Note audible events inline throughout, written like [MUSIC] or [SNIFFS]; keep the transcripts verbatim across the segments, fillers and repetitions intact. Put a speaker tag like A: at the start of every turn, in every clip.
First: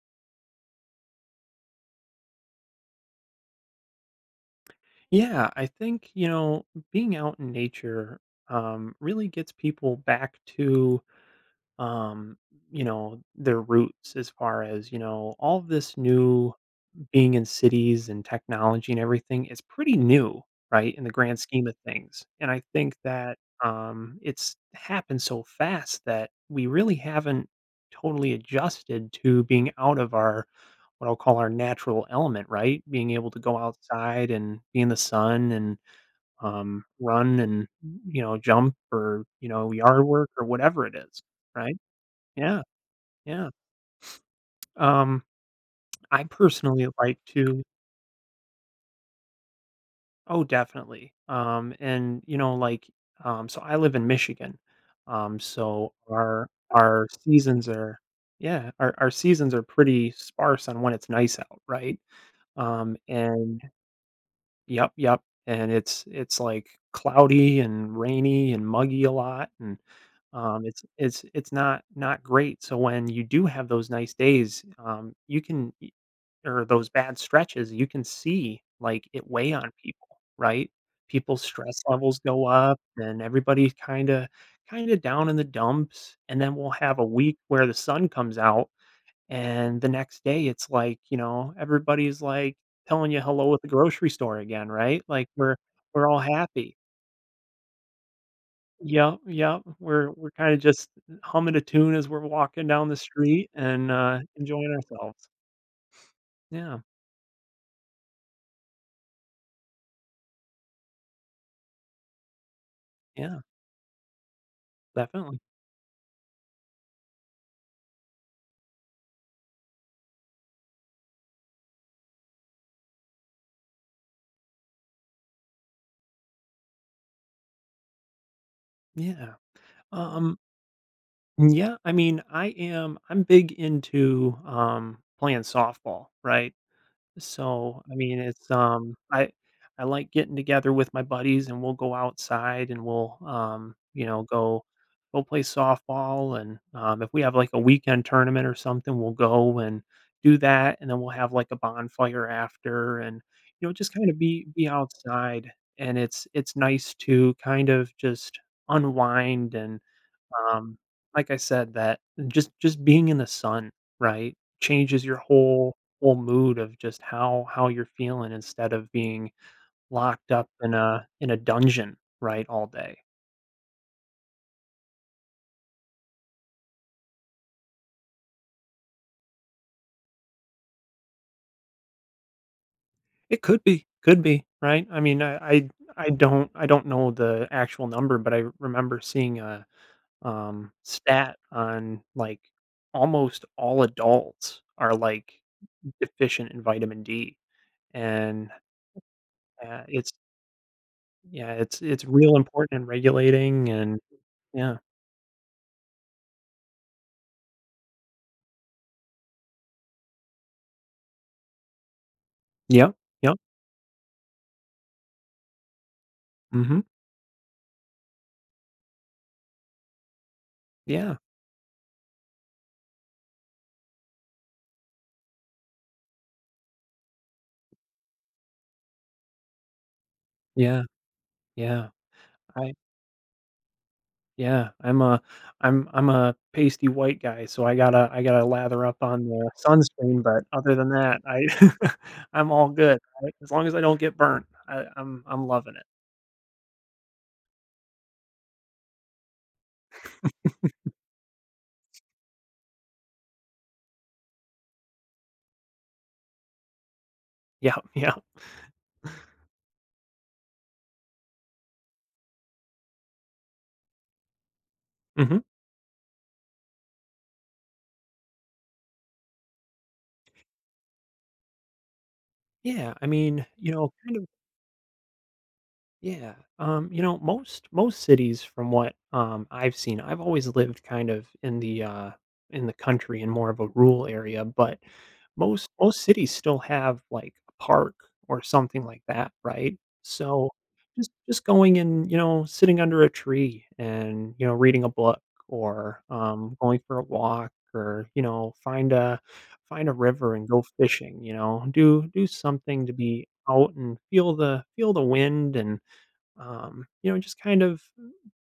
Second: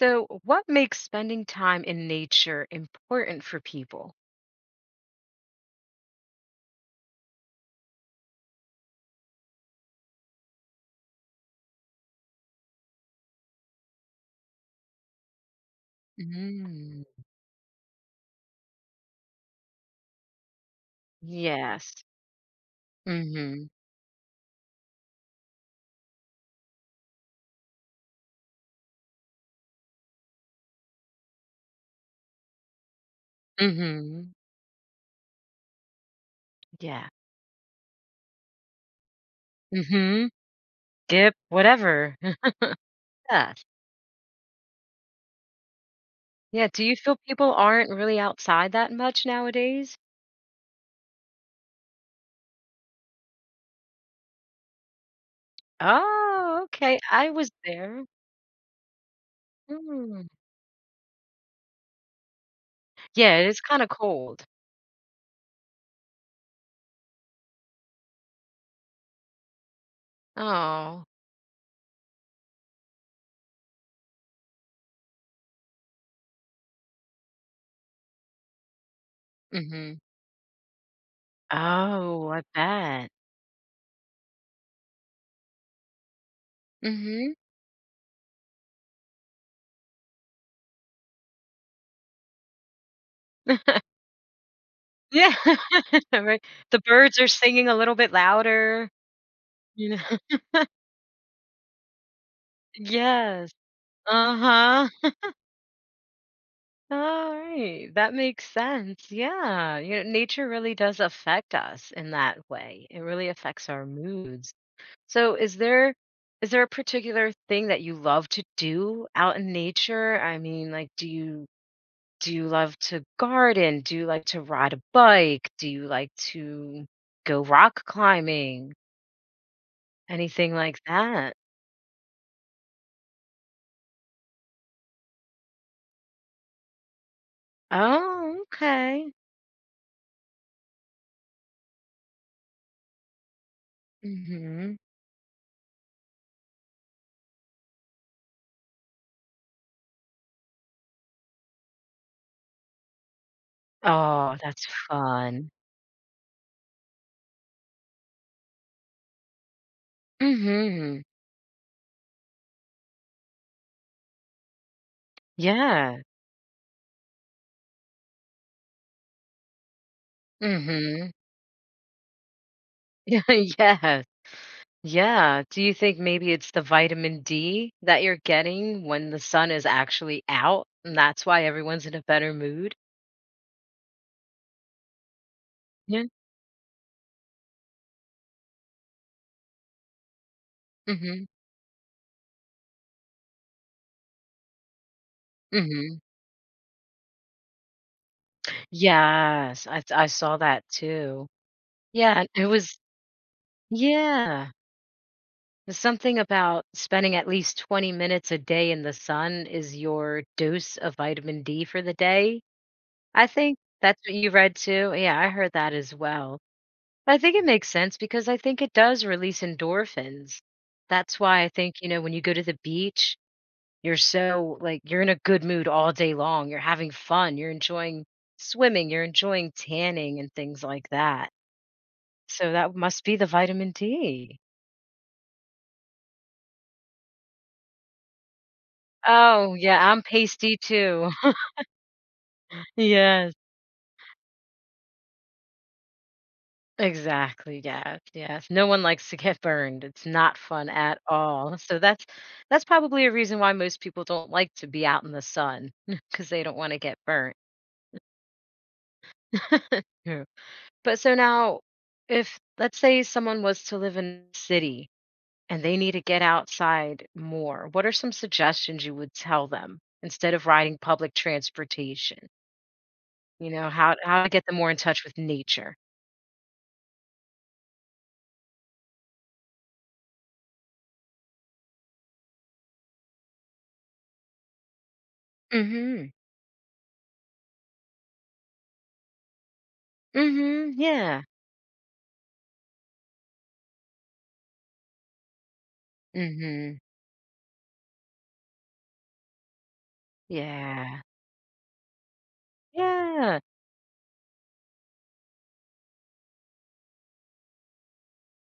A: So, what makes spending time in nature important for people?
B: Yeah, I think, you know, being out in nature um, really gets people back to, um, you know, their roots as far as, you know, all of this new
A: Mm.
B: being in cities and technology and everything is pretty new, right, in the grand scheme of
A: Yes.
B: things. And I think that
A: Mm-hmm.
B: um, it's happened so fast that we really haven't totally adjusted to being out of our what I'll call our natural element, right? Being able to go
A: Mm-hmm.
B: outside and be in the sun and um,
A: Yeah.
B: run and, you know, jump or, you know, yard
A: Mm-hmm.
B: work or whatever it is,
A: Dip,
B: right?
A: whatever.
B: Yeah,
A: [LAUGHS]
B: yeah.
A: Yes.
B: Um, I
A: Yeah. Do
B: personally
A: you feel
B: like
A: people
B: to
A: aren't really outside that much nowadays?
B: oh, definitely. Um, and, you know, like, um, so I live in Michigan. Um, so our
A: Oh, okay.
B: our
A: I was
B: seasons are
A: there.
B: yeah, our, our seasons are pretty
A: Mm.
B: sparse on when it's nice out, right? Um,
A: Yeah, it is
B: and
A: kind of cold.
B: yep, yep, and it's it's, like, cloudy and rainy and muggy a lot, and, um, it's
A: Oh.
B: it's it's not not great, so when you do have those nice days, um, you can y or those bad stretches, you can see, like, it weigh on
A: Mm-hmm.
B: people, right? People's stress levels
A: Oh, I
B: go up,
A: bet.
B: and everybody's kinda kinda down in the dumps, and then we'll have a
A: Mm-hmm.
B: week where the sun comes out and the next day, it's like, you know, everybody's like telling you hello at the
A: [LAUGHS]
B: grocery store again, right? Like
A: Yeah.
B: we're we're
A: [LAUGHS]
B: all
A: Right.
B: happy.
A: The birds are singing a little bit louder.
B: Yep, yep.
A: You
B: We're
A: know.
B: we're kind of just humming a tune as we're walking down the
A: Yes.
B: street and uh, enjoying
A: Uh-huh.
B: ourselves. Yeah,
A: Alright, that makes sense, yeah, you know, nature really does affect us in that way, it really
B: yeah,
A: affects our moods. So
B: definitely.
A: is there is there a particular thing that you love to do out in nature? I mean, like, do you do you love to garden? Do you like to ride a bike? Do you like to go rock climbing?
B: Yeah. Um.
A: Anything like that?
B: Yeah. I mean, I am. I'm big into um playing softball, right? So, I mean,
A: Oh,
B: it's, um,
A: okay.
B: I I like getting together with my buddies and we'll go outside and we'll, um, you know, go
A: Mhm.
B: go play softball and, um, if we have like a weekend tournament or something, we'll go and do that and then we'll have like a bonfire after and, you know, just kind of
A: Oh,
B: be
A: that's
B: be
A: fun.
B: outside and it's it's nice to kind of just unwind and um,
A: Mhm.
B: like I said, that just just being in the sun, right, changes your whole
A: Yeah.
B: whole mood of just how how you're feeling instead of being locked up in a
A: Mhm.
B: in a dungeon, right, all day.
A: [LAUGHS] Yes. Yeah. Do you think maybe it's the vitamin D that you're getting when the sun is actually out, and that's why everyone's in a better mood?
B: It could be, could be, right? I mean, I I,
A: Yeah.
B: I don't I don't know the actual number, but I remember seeing a um
A: Mhm.
B: stat on like almost all adults are like
A: Mhm.
B: deficient in vitamin D, and
A: Yes, I
B: uh,
A: I
B: it's
A: saw that too.
B: yeah, it's it's
A: Yeah, and
B: real
A: it was
B: important in regulating and
A: yeah.
B: yeah.
A: There's something about spending at least twenty minutes a day in the sun is your dose of vitamin D for the day.
B: Yep,
A: I
B: yep,
A: think that's what you read too. Yeah, I heard that as well.
B: mhm,
A: I think it makes sense because I think it does release endorphins.
B: yeah,
A: That's why I think, you know, when you go to the beach, you're so like you're in a good mood all day long. You're having fun. You're enjoying swimming. You're enjoying tanning and things
B: yeah,
A: like that.
B: yeah,
A: So
B: I
A: that must be the vitamin D.
B: yeah, I'm a I'm I'm a pasty white guy, so I gotta I gotta lather up on the
A: Oh, yeah, I'm
B: sunscreen, but
A: pasty
B: other than
A: too.
B: that,
A: [LAUGHS]
B: I [LAUGHS] I'm all good,
A: Yes.
B: right? As long as I don't get burnt, I I'm I'm loving it.
A: Exactly, yes, yes. No one likes to get burned. It's not fun at all. So that's that's probably a reason why most people don't like to be out in the sun [LAUGHS] because they don't wanna get burnt.
B: Yeah, yeah,
A: [LAUGHS] Yeah. But so now if let's say someone was to live in a city
B: mhm.
A: and they need to get outside more, what are some suggestions you would tell them instead of riding public transportation?
B: Yeah, I mean,
A: You know,
B: you know,
A: how
B: kind
A: how
B: of
A: to get them more in touch with nature?
B: yeah, um, you know, most most cities from what, um, I've seen I've always lived kind of in the, uh, in the country in more of a rural area, but most most
A: Mhm.
B: cities still have, like, a park or something like that, right? So,
A: Mhm,
B: just
A: yeah.
B: just going and, you know, sitting under a tree and, you know, reading a book or, um,
A: Mhm,
B: going for a walk or, you know, find a find a river and go
A: yeah.
B: fishing, you know? Do do something to be
A: Yeah.
B: out and feel the feel the wind and um, you know, just kind of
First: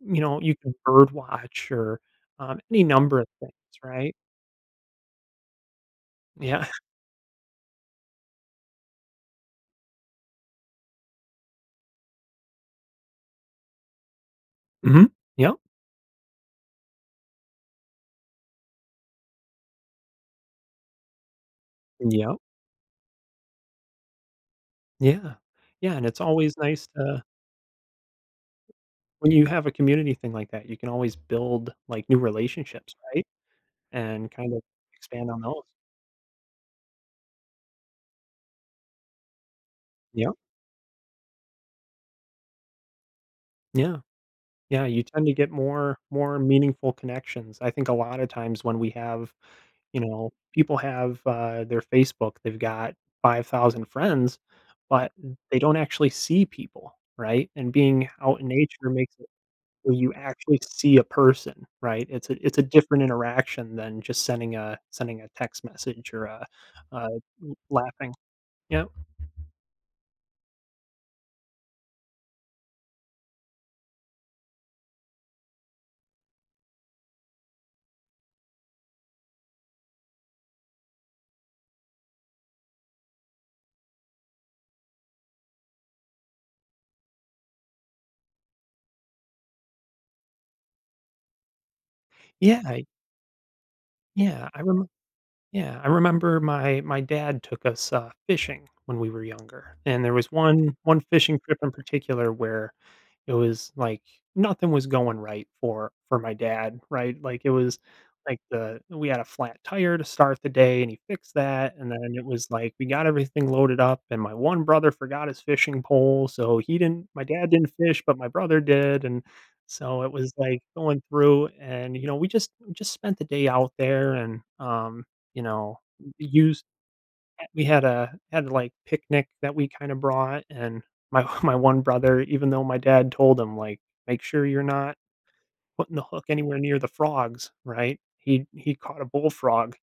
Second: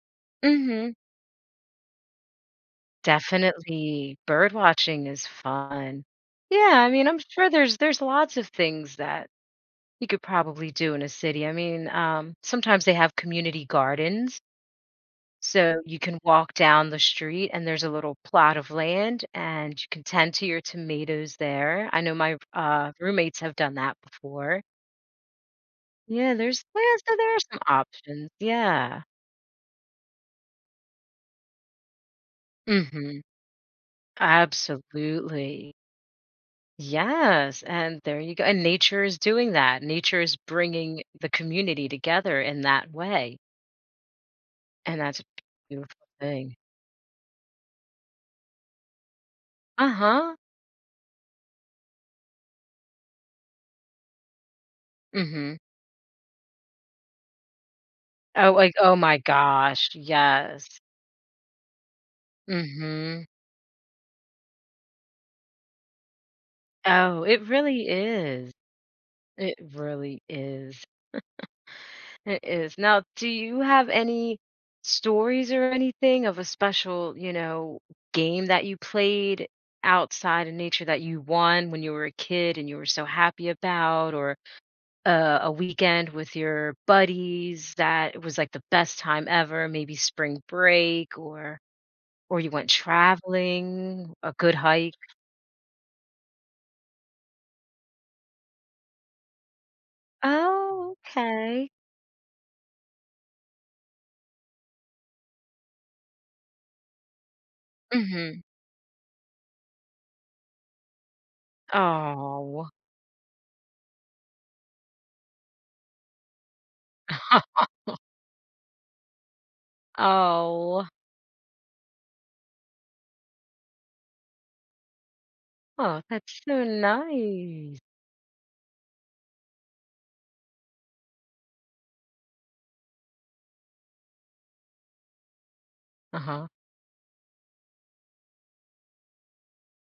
B: you know, you can
A: Mhm.
B: bird watch or, um, any number of things, right?
A: Definitely. Bird watching is fun.
B: Yeah.
A: Yeah, I
B: [LAUGHS]
A: mean, I'm sure there's there's lots of things that you could probably do in a city. I mean, um, sometimes they have community gardens,
B: Mhm. Yep.
A: so you can walk down the street and there's a little plot of land and you can tend to your tomatoes there. I know my
B: Yep.
A: uh, roommates have done that before.
B: Yeah. Yeah, and it's
A: Yeah,
B: always
A: there's
B: nice
A: yeah, so
B: to
A: there are some options. Yeah.
B: when you have a community thing like that, you can always build, like, new relationships,
A: Mhm.
B: right? And kind of expand on those.
A: Absolutely. Yes, and there you go. And nature is doing that. Nature
B: Yep.
A: is bringing the community together in that way,
B: Yeah. Yeah,
A: and
B: you
A: that's a
B: tend to get more
A: beautiful
B: more
A: thing.
B: meaningful connections. I think a lot of times when we have you know,
A: Uh-huh.
B: people have, uh, their Facebook, they've got five thousand friends, but
A: Mhm.
B: they don't actually see people, right? And being out in
A: Oh, like,
B: nature
A: oh
B: makes
A: my
B: it
A: gosh,
B: where you actually
A: yes.
B: see a person, right? It's a it's a different
A: Mhm.
B: interaction than just sending a sending a text message or a, uh,
A: Oh, it really
B: laughing.
A: is.
B: Yep.
A: It really is. It is. Now, do you have any stories or anything of a special, you know, game that you played outside in nature that you won when you were a kid and you were so happy about, or a, a weekend with your buddies that was like the best time ever, maybe spring break or or you
B: Yeah,
A: went traveling, a
B: yeah,
A: good
B: I remember.
A: hike.
B: Yeah, I remember my my dad took us, uh, fishing when we were younger, and there was one
A: Oh,
B: one fishing trip
A: okay.
B: in particular where it was, like, nothing was going right for for my dad, right? Like, it was,
A: Mm-hmm.
B: like, the we had a flat tire to start the day, and he fixed that, and then it was,
A: Oh.
B: like, we got everything loaded up, and my one brother forgot his fishing pole, so he didn't my dad
A: [LAUGHS]
B: didn't fish, but my brother did, and so it was, like,
A: Oh.
B: going through and, you know, we just we just spent the day out there and, um you know,
A: Oh, that's so
B: used we
A: nice.
B: had a had, like, picnic that we kinda brought, and my [LAUGHS] my one brother, even though my dad told him, like, "Make sure you're not putting the hook
A: Uh-huh.
B: anywhere near the frogs," right? He he caught a bullfrog,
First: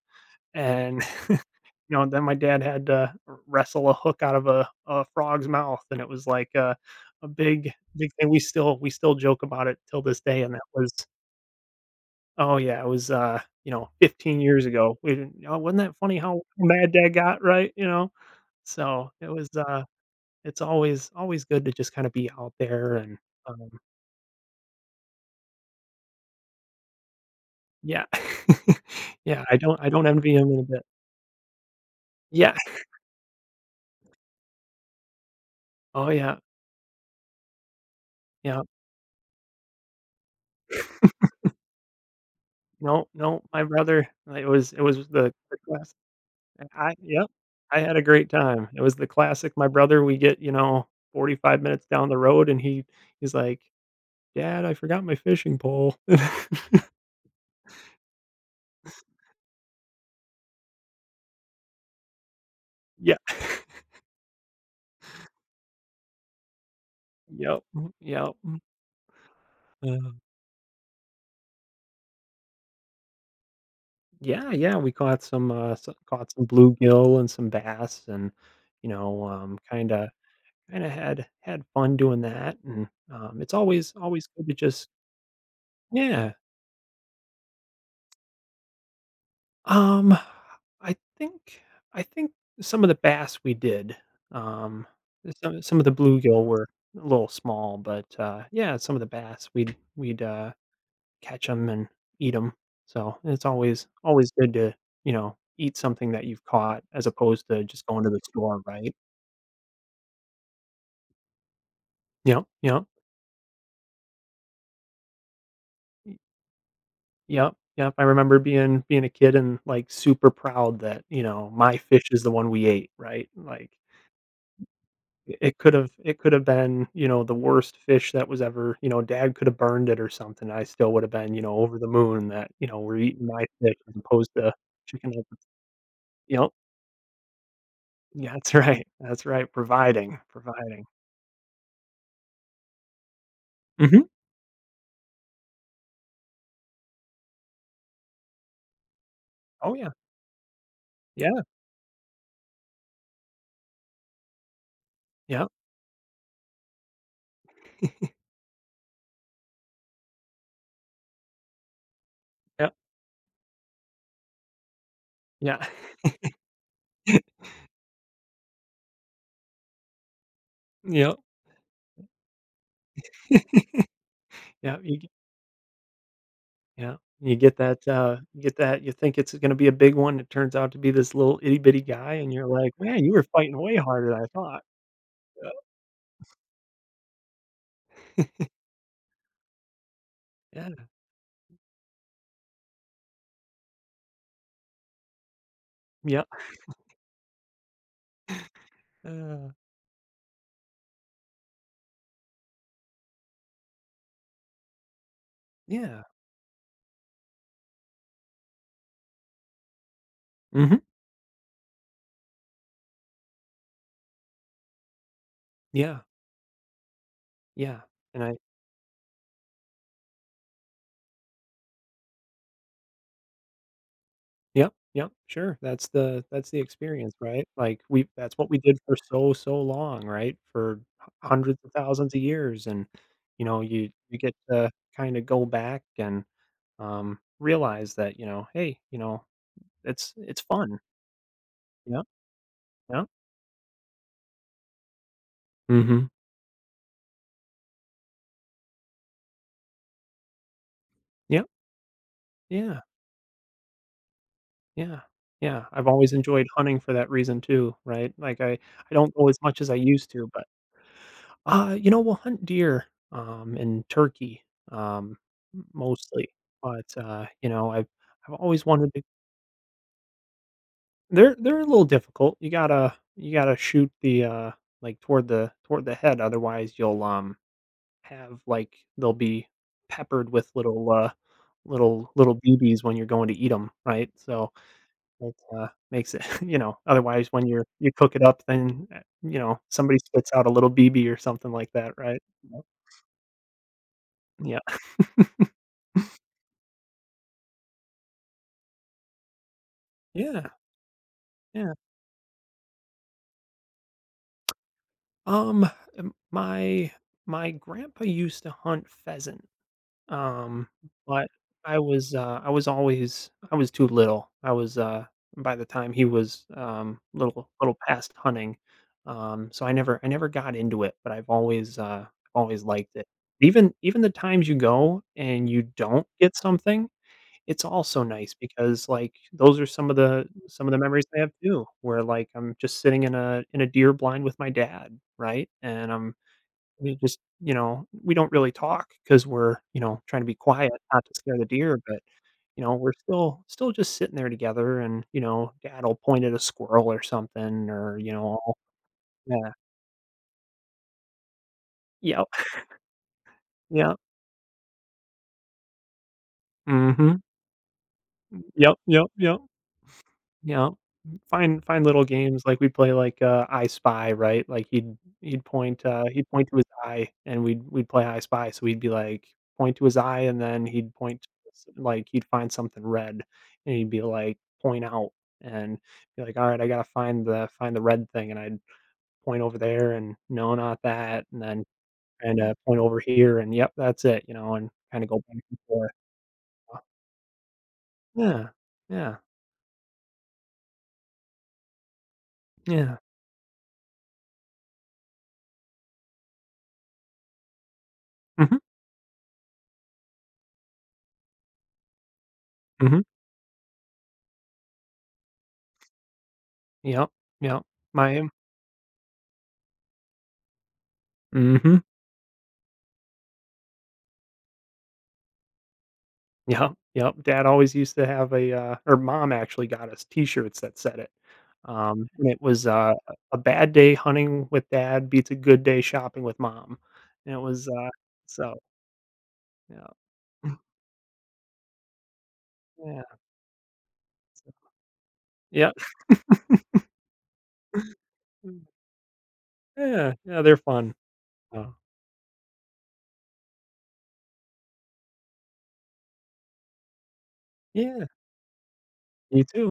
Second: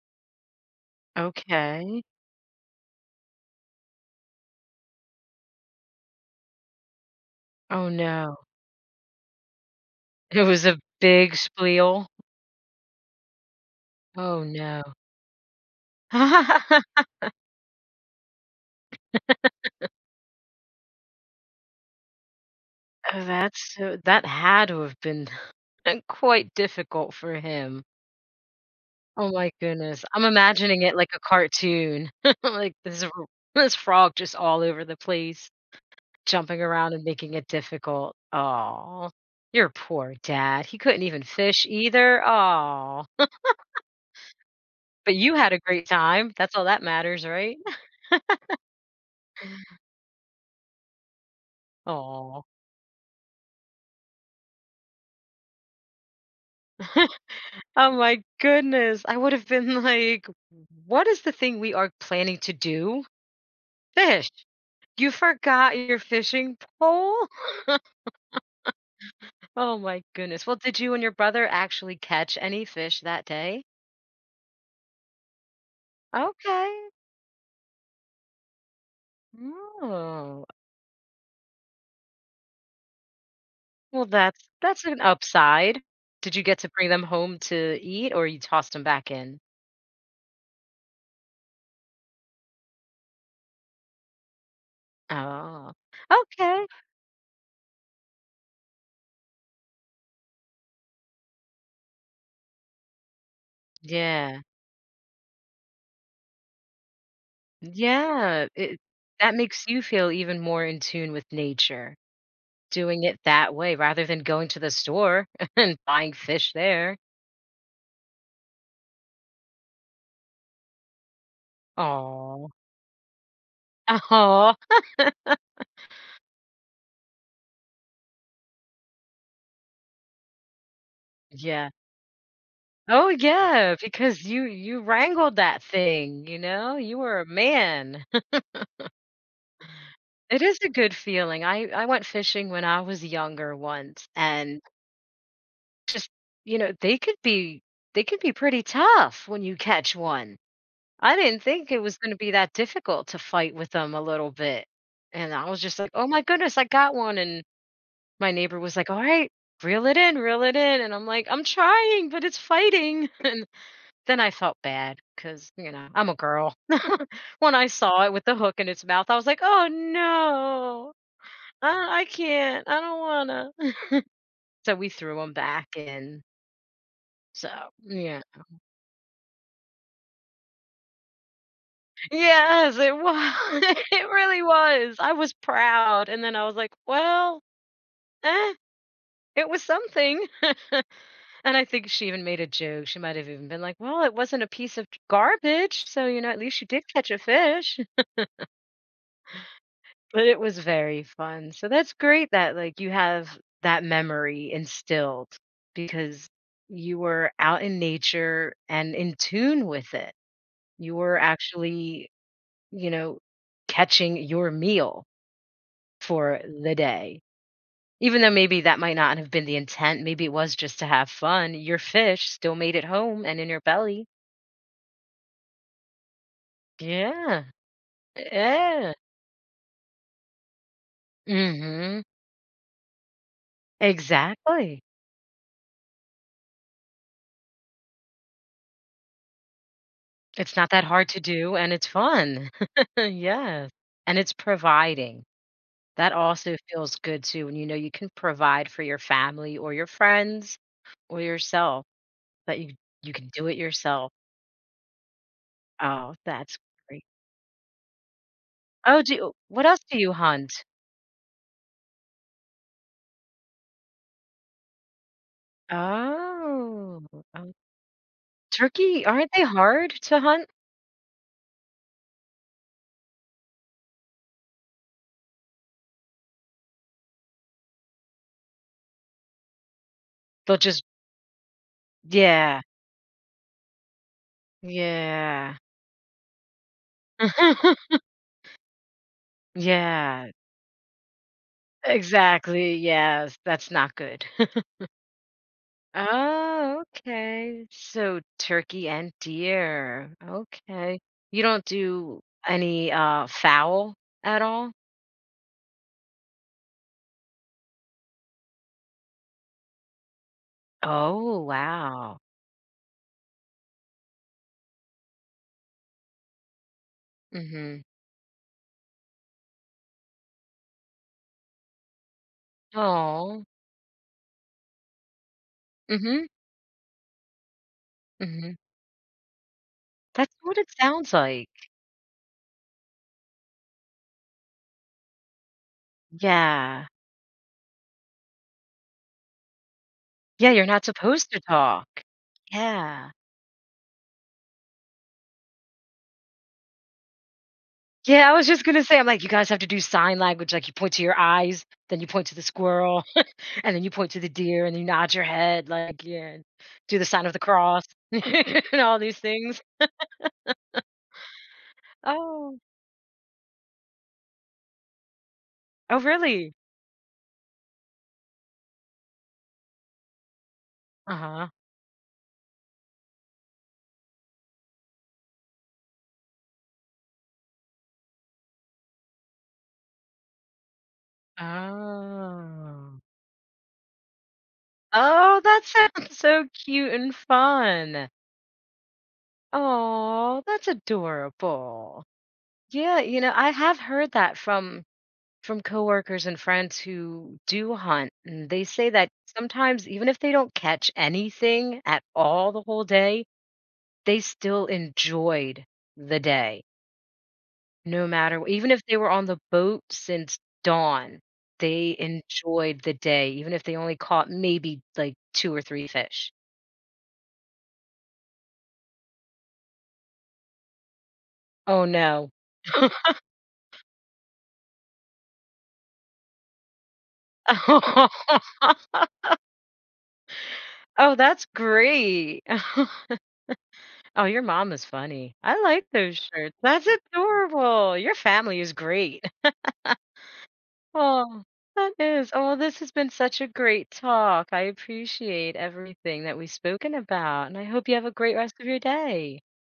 B: and, [LAUGHS] you
A: Okay.
B: know, then my dad had to wrestle a hook out of a a frog's mouth, and it was like a a big
A: Oh
B: big thing.
A: no.
B: We still we still joke about it till this
A: It
B: day, and that
A: was a
B: was
A: big spiel.
B: oh, yeah, it was, uh, you know, fifteen
A: Oh
B: years
A: no.
B: ago. We didn't "Oh, wasn't that funny how mad
A: [LAUGHS]
B: dad got?" Right? You know? So, it was, uh it's always always good to just kinda be out there and,
A: Oh,
B: um
A: that's so, that had to have been [LAUGHS] quite difficult for him.
B: yeah. [LAUGHS]
A: Oh
B: Yeah,
A: my
B: I don't I
A: goodness.
B: don't
A: I'm
B: envy him in a
A: imagining
B: bit.
A: it like a cartoon. [LAUGHS]
B: Yeah.
A: Like this r this frog just all over the place,
B: Oh, yeah.
A: jumping around and making it difficult.
B: Yeah.
A: Oh, your poor dad. He couldn't even fish either. Oh,
B: No, no, my brother it was it was
A: but
B: the
A: you had
B: the
A: a great
B: class
A: time. That's all that
B: I
A: matters,
B: yep.
A: right?
B: I
A: [LAUGHS]
B: had a great time. It was the classic, my brother, we get, you know, forty-five minutes down the
A: Oh,
B: road, and he he's like, "Dad, I forgot my fishing pole." [LAUGHS]
A: oh my goodness. I would have been [LAUGHS] like, "What is the thing we are planning to do?"
B: Yeah.
A: Fish. You forgot your fishing pole?
B: Yep.
A: [LAUGHS]
B: Yep.
A: Oh my
B: Uh
A: goodness. Well, did you and your brother actually catch any fish that day?
B: yeah, yeah, we caught some, uh, s caught some
A: Okay.
B: bluegill and some bass and, you know, um, kinda
A: Oh.
B: kinda had had fun doing that, and, um, it's always
A: Well,
B: always
A: that's
B: good to
A: that's
B: just
A: an upside.
B: yeah.
A: Did you get to bring them home to eat or you tossed them back in?
B: Um, I think I think some of the bass we did, um, some
A: Oh.
B: some of the bluegill
A: Okay.
B: were a little small, but, uh, yeah, some of the bass we'd we'd, uh catch 'em and eat 'em. So, it's always always
A: Yeah.
B: good to, you know, eat something that you've caught as opposed to just going to the
A: Yeah.
B: store,
A: It
B: right?
A: that makes you feel even more in tune with nature,
B: Yep, yep.
A: doing it that way rather than going to the store [LAUGHS] and buying
B: Y
A: fish there.
B: yep, yep. I remember being being a kid and, like, super proud that, you know, my fish is the
A: Oh.
B: one we ate, right? Like,
A: Oh.
B: I it could've it could've been, you know, the worst fish that was ever you know, dad could've burned it or something, I still would've been, you know,
A: Yeah.
B: over the moon that, you know, we're
A: Oh,
B: eating my
A: yeah,
B: fish as
A: because
B: opposed
A: you
B: to
A: you
B: chicken
A: wrangled that thing, you
B: yep.
A: know? You were a man.
B: Yeah,
A: [LAUGHS]
B: that's [LAUGHS] right, that's right, providing,
A: It is a
B: providing.
A: good feeling. I I went fishing when I was younger
B: Mhm.
A: once and just, you know, they could be they could be pretty tough when you
B: Oh, yeah.
A: catch one. I didn't
B: Yeah.
A: think it was gonna be that difficult to fight with them a little bit. And
B: Yeah,
A: I was just like, "Oh my goodness, I got one." And my neighbor was like, "All right, reel it in, reel it in." And I'm like, "I'm trying, but it's
B: yeah,
A: fighting." [LAUGHS] And then I felt bad because
B: yeah.
A: you know, I'm a girl. When I saw it with the hook in its mouth, I was like, "Oh, no.
B: [LAUGHS] Yeah,
A: I I can't. I don't wanna."
B: [LAUGHS]
A: [LAUGHS] So
B: yeah.
A: we
B: You g
A: threw him back in.
B: yeah. You
A: So,
B: get that, uh,
A: yeah.
B: you get that you think it's gonna be a big one, it turns out to be this little itty bitty guy, and you're like,
A: Yes, it
B: "Man, you were fighting
A: was.
B: way
A: [LAUGHS] It
B: harder than I
A: really
B: thought."
A: was. I was
B: Yeah.
A: proud, and then I was like, "Well, eh, it was something."
B: Yeah.
A: And I think she even made a joke. She might have even been like, "Well, it wasn't a piece of garbage, so, you
B: Yeah.
A: know, at least you did catch a fish."
B: Uh,
A: But it was very fun. So that's great that, like, you have that memory instilled
B: yeah.
A: because you were out in nature and in tune with it.
B: Mhm.
A: You were actually, you know, catching your meal
B: Yeah.
A: for the day.
B: Yeah.
A: Even
B: And
A: though
B: I
A: maybe that might not have been the intent, maybe it was just to have fun, your fish still made it home and in your belly.
B: yep, yep, sure, that's the that's the experience,
A: Yeah.
B: right? Like, we that's what we did
A: Yeah.
B: for so, so long, right? For h hundreds of
A: Mhm.
B: thousands of years, and, you know, you you get to
A: Exactly.
B: kinda go back and, um, realize that, you know, "Hey," you know, "it's it's
A: It's not
B: fun."
A: that hard to do, and it's
B: Yeah,
A: fun. [LAUGHS]
B: yeah,
A: Yes, and it's providing.
B: mhm.
A: That also feels good too when you know you can provide for your family or your friends or
B: Yep.
A: yourself, that you
B: Yeah,
A: you can do it yourself.
B: yeah, yeah, I've always
A: Oh,
B: enjoyed
A: that's
B: hunting for
A: great.
B: that reason too, right? Like, I I
A: Oh,
B: don't go
A: do
B: as much
A: what
B: as I
A: else do
B: used
A: you
B: to, but
A: hunt?
B: Uh, you know, we'll hunt deer, um, and turkey, um, m mostly, but,
A: Oh,
B: uh, you
A: oh,
B: know, I've I've always wanted to
A: turkey, aren't they hard to hunt?
B: they're they're a little difficult. You gotta you gotta shoot the, uh, like, toward the toward the head, otherwise you'll, um, have, like they'll be peppered with
A: They'll just
B: little, uh, little little
A: yeah,
B: B Bs when you're going to eat them, right? So, it,
A: yeah.
B: uh, makes it [LAUGHS] you know, otherwise when you're you
A: [LAUGHS]
B: cook it up, then, eh, you know, somebody
A: Yeah,
B: spits out a little B B or something like that, right? Yep.
A: exactly, yes, that's not good.
B: Yeah.
A: [LAUGHS] Oh, okay. So turkey and deer.
B: Yeah.
A: Okay. You don't
B: Yeah.
A: do any uh fowl at all?
B: Um, m my my grandpa used to hunt pheasant, um, but
A: Oh,
B: I was,
A: wow.
B: uh, I was always I was too little. I was, uh by the time he was, um, little little
A: Hmm.
B: past hunting, um, so I never I never got into it, but I've always, uh, always liked it.
A: Oh.
B: Even even the times you go and you don't
A: Hmm.
B: get something it's also nice
A: Hmm.
B: because, like, those are some of the
A: That's what
B: some
A: it
B: of the memories
A: sounds
B: I have
A: like.
B: too, where, like, I'm just sitting in a in a deer blind with my dad, right? And I'm
A: Yeah.
B: we just you know, we don't really talk because 'cause we're, you know, trying to be
A: Yeah, you're
B: quiet,
A: not
B: not to
A: supposed
B: scare
A: to
B: the deer,
A: talk.
B: but, you know, we're
A: Yeah.
B: still still just sitting there together and, you know, dad'll point at a squirrel or something or, you
A: Yeah, I
B: know,
A: was
B: I'll
A: just gonna say, I'm like, you guys
B: yeah.
A: have to do sign language, like you point to your eyes, then you point
B: Yep.
A: to the squirrel. And then you
B: Yep.
A: point to the deer and you nod your head, like, yeah, do the
B: Mhm.
A: sign of the cross [LAUGHS]
B: Yep,
A: and all
B: yep,
A: these
B: yep.
A: things.
B: Yep. Find find little games, like,
A: Oh.
B: we play, like, uh, I Spy, right? Like, he'd he'd point,
A: Oh,
B: uh, he'd point
A: really?
B: to his eye, and we'd we'd play I Spy, so we'd be like, point to his eye, and then he'd point to
A: Uh-huh.
B: this like, he'd find something red, and he'd be like, "Point out," and be like, "Alright, I gotta find the find the red thing," and I'd point over there, and, "No, not that," and then kinda point
A: Oh.
B: over here, and, "Yep, that's it," you know, and kinda go
A: Oh,
B: back and
A: that
B: forth.
A: sounds so cute and fun.
B: Yeah. Yeah.
A: Oh, that's adorable.
B: Yeah.
A: Yeah, you know, I have heard that from from coworkers and friends who do hunt, and
B: Mhm.
A: they say that sometimes even if they don't catch anything at all the whole
B: Mhm.
A: day, they still enjoyed the day.
B: Yep. Yep.
A: No
B: My
A: matter wh- even if they were on the boat since dawn,
B: mhm.
A: they enjoyed the day, even if they only caught maybe, like, two or three fish.
B: Yep, yep, dad always used to have a, uh or mom actually got us T-shirts that said it,
A: Oh,
B: um, and
A: no.
B: it was, uh, "A bad day hunting with dad beats a good day shopping with mom," and it was, uh so,
A: [LAUGHS]
B: yeah. [CLEARS THROAT] [LAUGHS]
A: Oh, that's great. [LAUGHS]
B: Yeah,
A: Oh, your
B: so
A: mom is funny. I
B: yeah.
A: like
B: [SNIFFS]
A: those shirts. That's adorable. Your family is
B: [LAUGHS]
A: great. [LAUGHS]
B: Yeah, yeah, they're fun,
A: Oh,
B: so
A: that is. Oh, this has been such a great talk. I appreciate everything that we've spoken about, and I hope you have
B: yeah,
A: a great rest of your day.
B: you too.